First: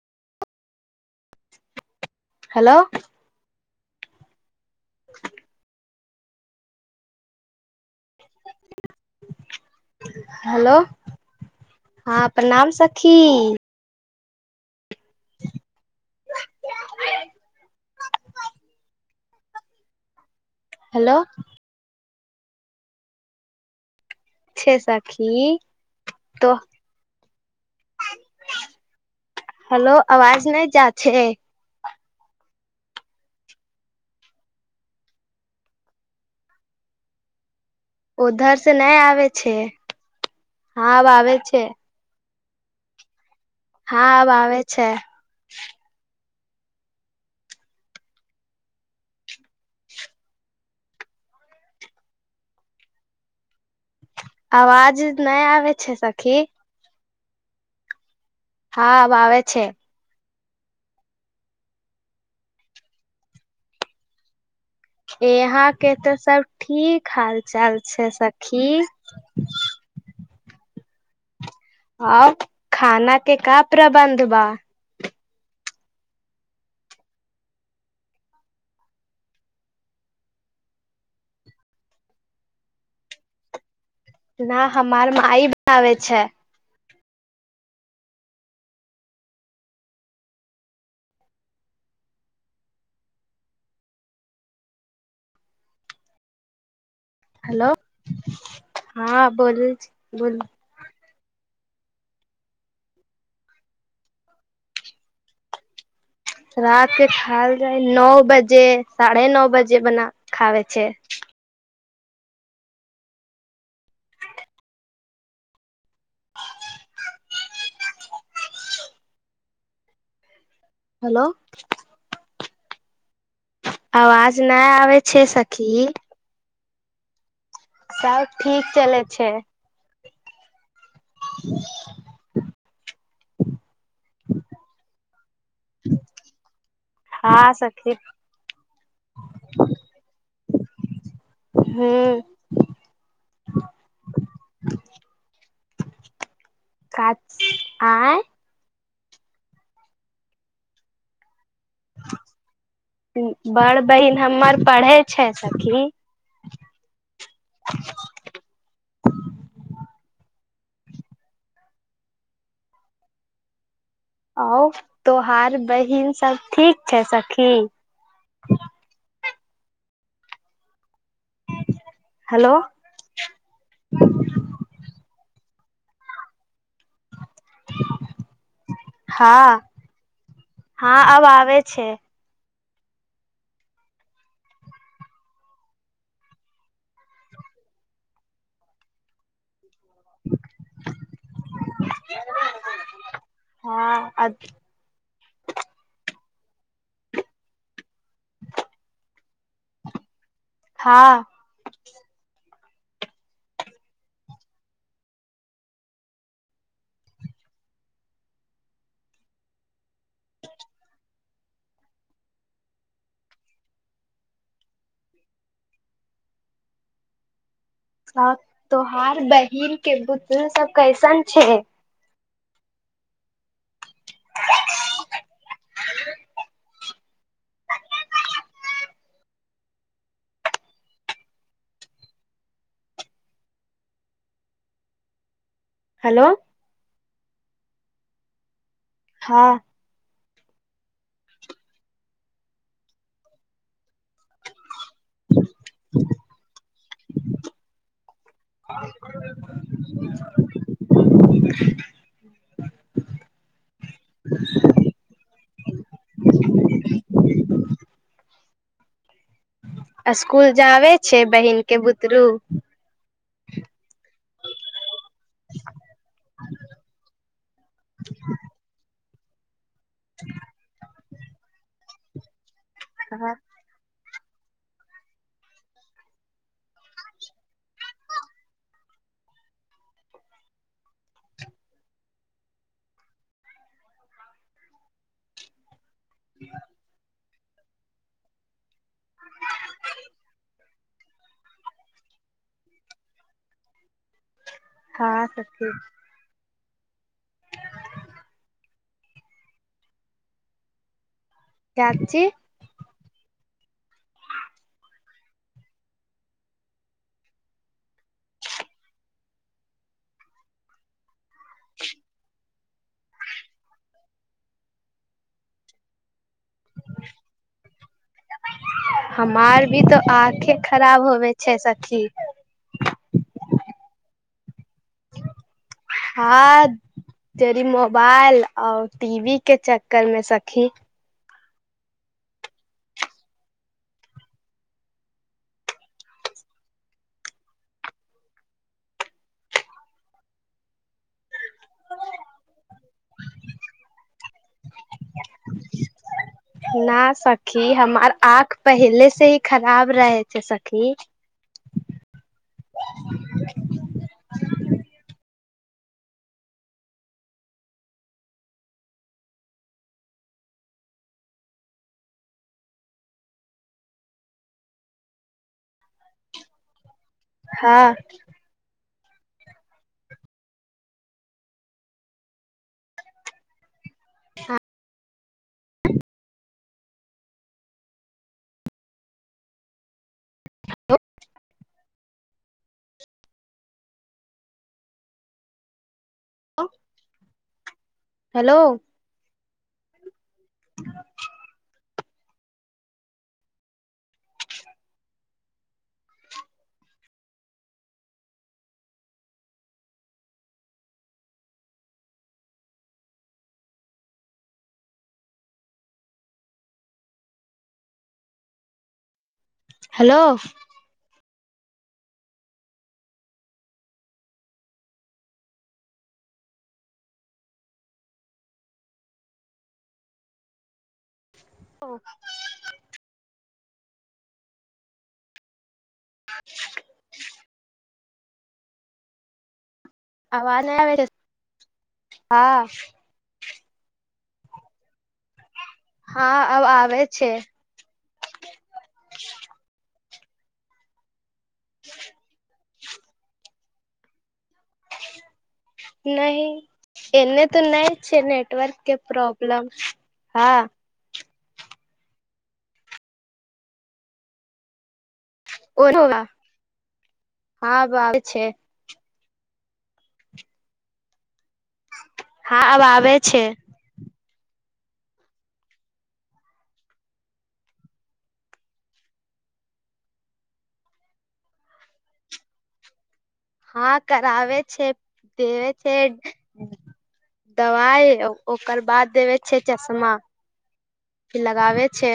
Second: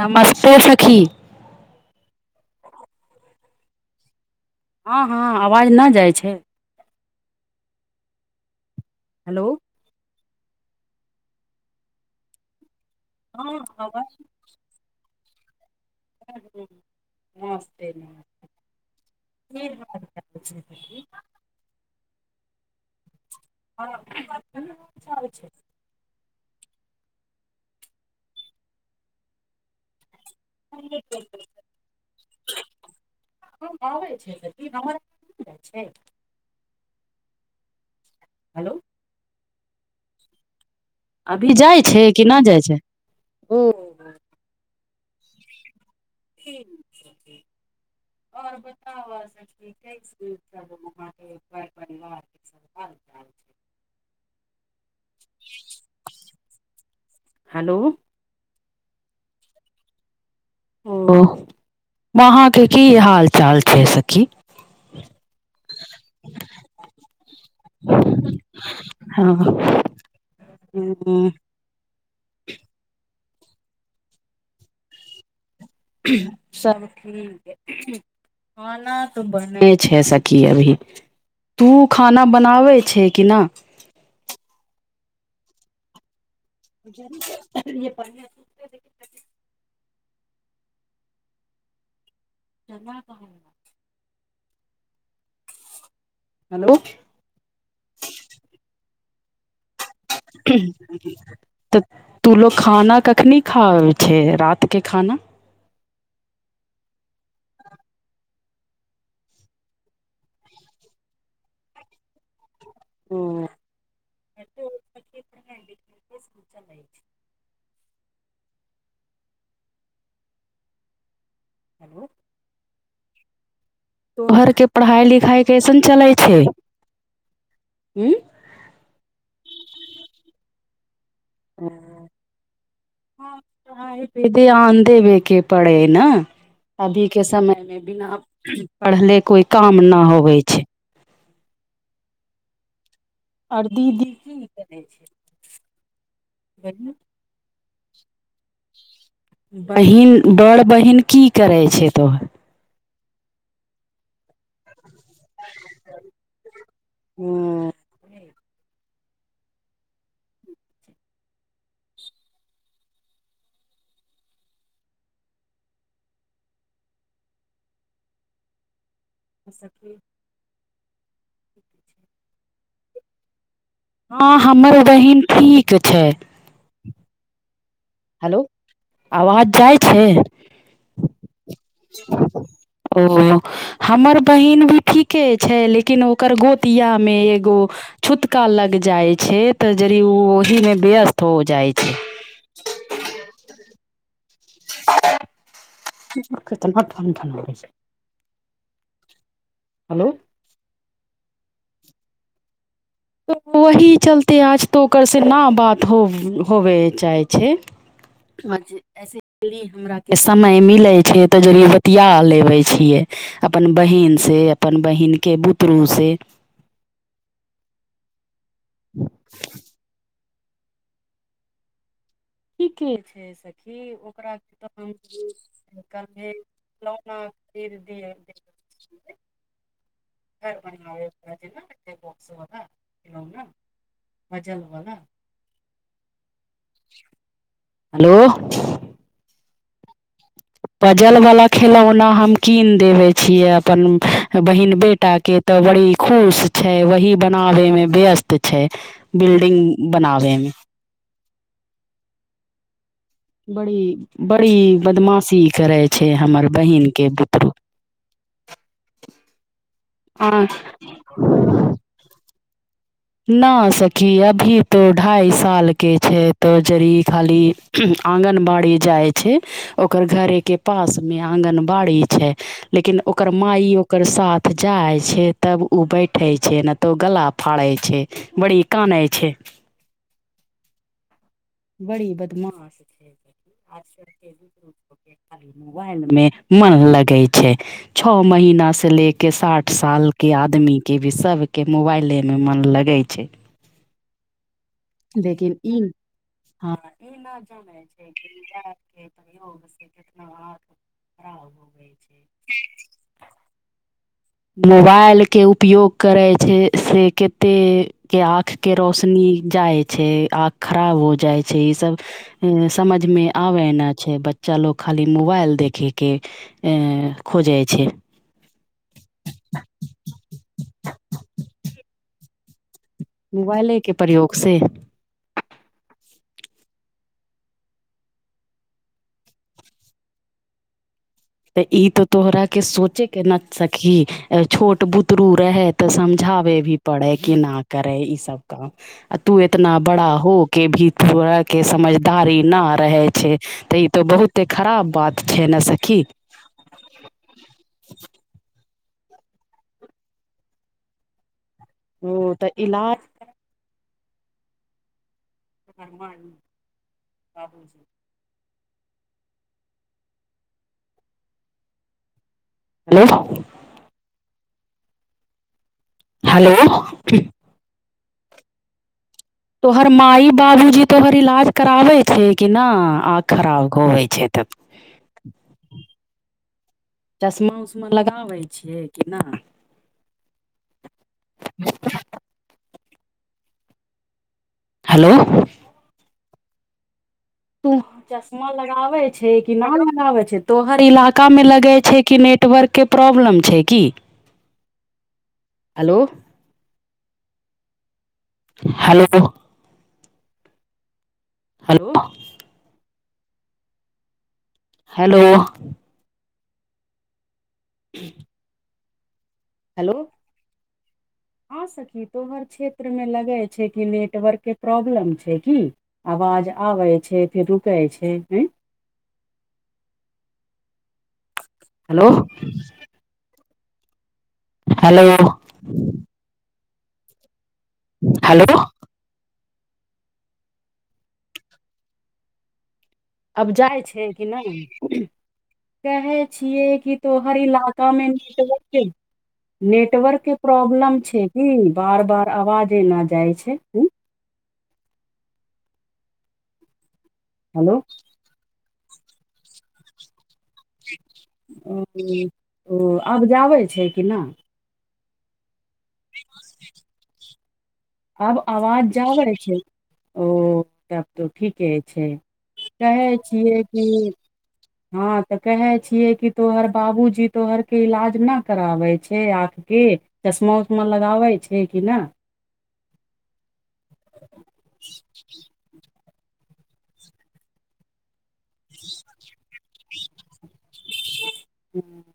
नमस्ते सखी हेलो हँ हँ आवाज न जाइ छै हेलो हेलो हँ प्रणाम स हँ आवाज नमस्ते बेचने हेलो प हँ छे साखी तो हेलो अवाज नहि जा छै आबै छै हमर जाइ छै ओधर् से हेलो नहि आ छै हँ आावे छै केना जाइ छै ओ हँ आावे छै ठीक आओर बताह परिवार हालचाल छै अवाज नहिय आ छै सखी हेलो हँ आावे छै ओ वहाँके की हाल चाल छै सखी इहाँ के तऽ सब ठीक हाल चाल छै सखी ह आब खाना के क प्रबन्ध बा सभ ठीक खाना तऽ बन छै सखी अभी तू खाना बनाबै छै किना न हमर म ई ब आ छै जमा कह हेलो हेलो हँ बोलू बोल तऽ तू लोको खाना कखनी खा छै रातिके खाना रात के खायल जाइ नओ बजे साढ़े नओ बजे बना खावे छै ह हेलो हेलो तो आवाज घरके नहि आबै पढ़ाइ छै लिखाइ कइसन सखी चलै छै हूँ सब ठीक चलै छै ध आ देे वेके पड़े ने अभी के हँ समय मे सखी बिना पढ़ले कोई काम न होवे छै हँ अर दी दी कच आँय बहीन बड़ बहीन की करै छै तो बड़ बहिन हमर पढ़े छै सखी तोहर आऔ तोहार बहिन सब ठीक छै सखी जैस कि हेलो हँ हमर उबहीन ठीक छै हेलो हँ आवाज जाइ छै हँ अब आबै छै ओ हमर बहिन भी ठीके छै लेकिन ओकर गोतिया मे एगो छूतका लग जाइ छै तऽ जरी ओ ओहि मे व्यस्त हो जाइ छै हँ अ केतना धन धन छै हँ तऽ ओही चलते आज तऽ ओकरसँ न बात हो होबय चाहै छै आसे यि हमराके समय मिलै छै तऽ जलिए बतििया लेबै छियै अपन बहिीनसँ अपन बहिनके बुतरूसँ ह तो हार बहन के बुध त सब कैसन छै ठीके छै सखी ओकरा तऽ हम कले खिलौनाेरर बनाब जे बॉक्सवला खिलौना मजलवला हेलो हेलो हँ पजल बला खेलौना हम कीन देबे छियै अपन बहिीन बेटी एकटाके तऽ बड़ी खुश छै वही बनाबैमे व्यस्त छै बिल्डिंग बनाबैमे बड़ी बड़ी बदमाशी करै छै हमर बहीनके बुतरू आ स्कुल जाबे छै बहिन के बुतरू न सखी अभी तो ढाई साल के छै तो जरी खाली आंगनबाड़ी जाइ छै ओकर घरेके पास मे आगन बाड़ी छै लेकिन ओकर हँ माय ई ओकर साथ जाइ छै तब उ बैठे छै ने तो गला फाड़े छै बड़ी कानै छै बड़ी बदमाश छै व मे मन लगे छै छै छओ महिना से ले के साठ साल के आदमी के भी सब के मोबाइले मे मन लगै छै हाँ लेकिन सचे ई हँ ई न ज छै प्रना चाची मोबाइल के उपयोग करै छै से कते के आँखके रोशनी जाइ छै आँख खराब हो जाइ छै ईसभ हूँ समझमे आबेना छै बच्चा लोग खाली मोबाइल देखै के ऐं खोजैइ छै हमार भी तो आँखे खराब होवै छै सखी मोबाइलेके प्रयोग से हाँ जरि मोबाइल आओर टीवीके चक्करमे सखी तऽ ई तो तोहरा के सोचे के न सखी छोट बुतरू रहे तऽ समझाबे भी पड़े की ना करे ई सब काम आ तू इतना बड़ा होके भी तोरा के समझदारी ना रहे छै तऽ ई तो बहुते खराब बात छै ने सखी ना सखी हमर आँख पहिले से ही खराब रहै छै सखी ओ तऽ इलाज [unintelligible] घरमा ही बाबू हेलो हेलो हाँ तोहर माई बाबूजी तोहर इलाज कराबै छै कि ना आँख खराब होबै छै तऽ चश्मा उश्मा लगाबै छियै की नहि हेलो हेलो [unintelligible] तू चश्मा हेलो लगाबै छै कि ना लगाबै छै तोहर इलाकामे लगै छै कि नेटवर्कके प्रॉब्लम छै की हेलो हेलो हेलो हेलो हूँ हेलो हाँ सखी तोहर क्षेत्रमे लगै छै की नेटवर्कके प्रॉब्लम छै की आवाज आबै छै फेर रुकै छै हें हेलो हेलो [unintelligible] हेलो आवाज नहि आबै अछि हँ अब जाइ छै की नहि कहै हँ अब छियै कि आबै छै तोहर इलाकामे [unintelligible] नेटवर्कके प्रॉब्लम छै की बार बार आवाज ना जाइ छै हूँ नहि एने तऽ हेलो नै छै नटवर्कके प्रॉब्लम हाँ ओ-ओ अब जाबै छै की ना [unintelligible] आबै अब छै आवाज जाबै छै ओ तब तो ठीके छै हँ आब कहै आबै छै छियै कि हाँ तऽ कहै छियै कि तोहर बाबूजी तोहरके इलाज ना कराबै छै आँखिके चश्मा उश्मा लगाबै छै की ना हाँ कराबे छै [unintelligible] दवाइ ओ- ओकर बाद देवे छै चश्मा फिर लगाबै छै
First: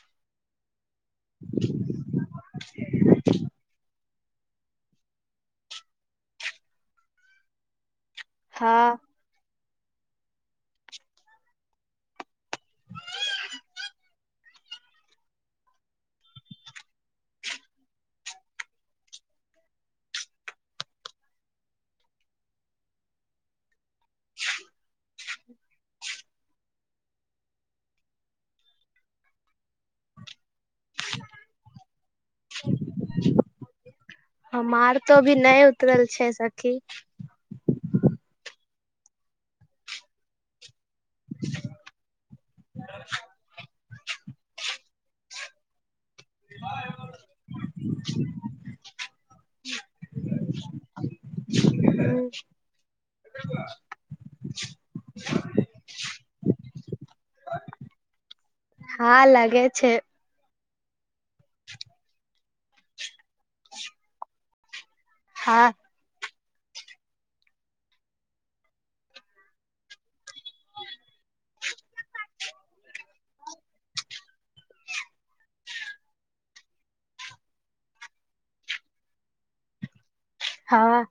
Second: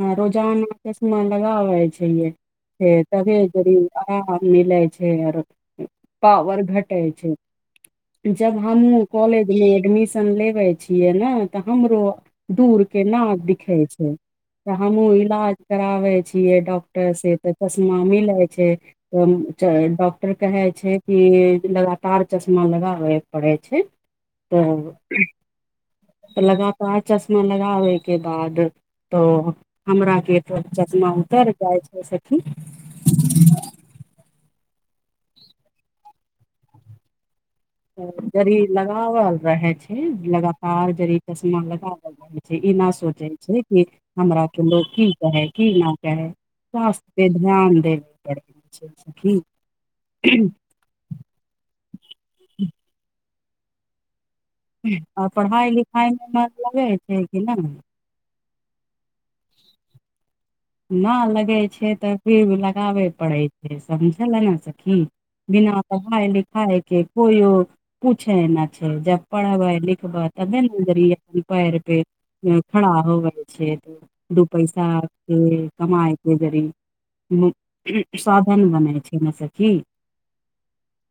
हाँ रोजाना चश्मा लगाबै छैेलियै फेर तभे जरि हाँ मिल छै आरों पावर घटै छै जब हँ हम उ-कॉलेज एडमिशन लेबै छियै न तऽ हमरो दूर के ना दिखै छै तऽ हमहूँ इलाज कराबै छियै डॉक्टरसे तऽ चश्मा मिलै छै तऽ च-डॉक्टर कहै छै कि लगातार चश्मा लगाबैय पड़ै छै तऽ तऽ लगातार चश्मा लगाबै के बाद तो हमराके तो चश्मा उतैर जाइ छै से [unintelligible] हमार तो अभी नहि उतरल छै सखी जरि लगावल रहै छै लगातार जरि चश्मा लगावल रहै छै ई न सोचे छै की हमरा के लोग की कहै की ना चाहे स्वास्थ्यपे ध्यान दै पड़ै छै सखी [unintelligible] [unintelligible] आ पढ़ाइ लिखाइमे मन लागै छै की नहि हाँ लागे छै ना लगै छै तऽ फिर लगाबै पड़ै छै समझले न सखी हँ बिना पढ़ाई लि- खाइके कोइयो पूछे ने छै जब पढ़बै लिखबै तबे जरि अपनी पैर पे खड़ा होवै छै दू पैसाके आरके कमायके जरि साधन बनै छै ने सखी हाँ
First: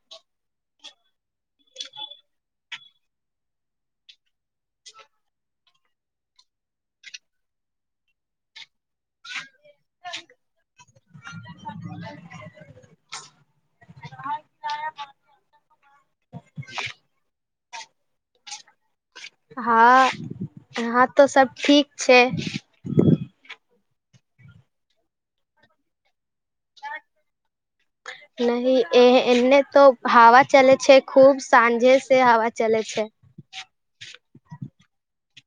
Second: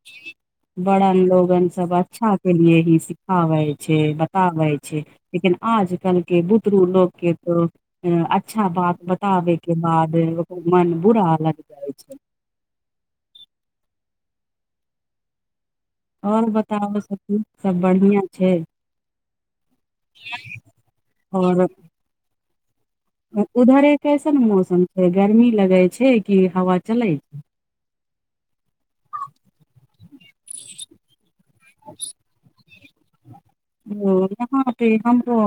बड़न लोगन सब अच्छाके लिए ही सिखाबै छै बताबै छै लेकिन आजकलके बुतरू लोक के तो हें अच्छा बात बताबे के बाद मन बुरा लग जाइ छै [unintelligible] आओर बताउ सखी सब बढ़ियाँ छै हाँ हाँ तऽ सब और ठीक छै [unintelligible] उधरे कैसन मौसम छै गर्मी लगै छै कि हवा चलै छै नहि ए-एने तो हावा चलै छै खूब साँझे से हवा चले छै ओ यहाँ पे हमरो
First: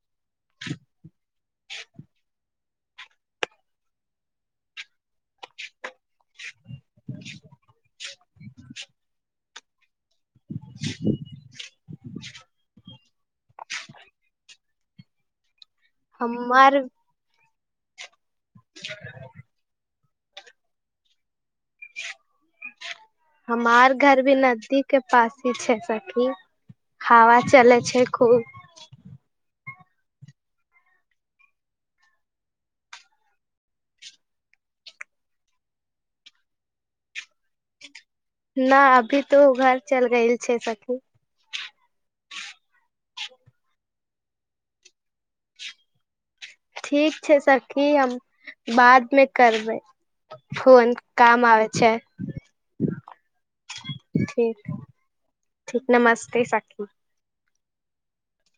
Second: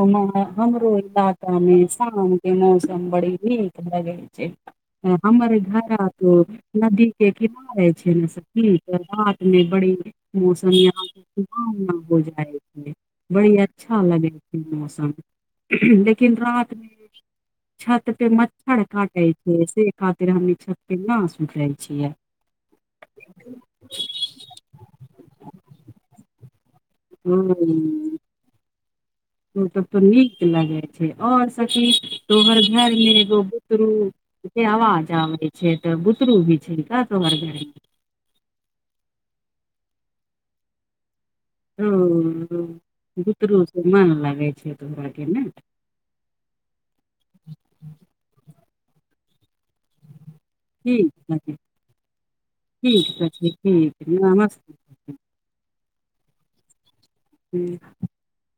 हमरो इलाकामे शामके मौसम बड़ी नीक लगै छै हमर घड़ा तो नदी के किनारे छै न सखी तऽ रातमे बड़ी मौसम यहाँ तऽ सुहावना हो जाइ छै बड़ी अच्छा लगै छै मौसम लेकिन हमर रातमे छत मच्छर काटै छै से आखिर हम ई छतपे ना सुतै छियै हमार घर भी नदी के पास ही छै सखी हवा ओ चले छै खूब ओ तब तऽ नीक लगै छै आओर सखी तोहर घरमे एगो बुतरूके आवाज आबै छै तऽ बुतरू भी छै का तोहर घरमे ना अभी तो घर चल गेएल छै सखी ओ-अ बुतरूसँ मन लगै छै तोहराके ने ठीक छै सखी हम बादमे करबै फोन ठीक काम है, आबै छै ठीक ठीक ठीक नमस्ते ठीक, नमस्ते सखी। ह्म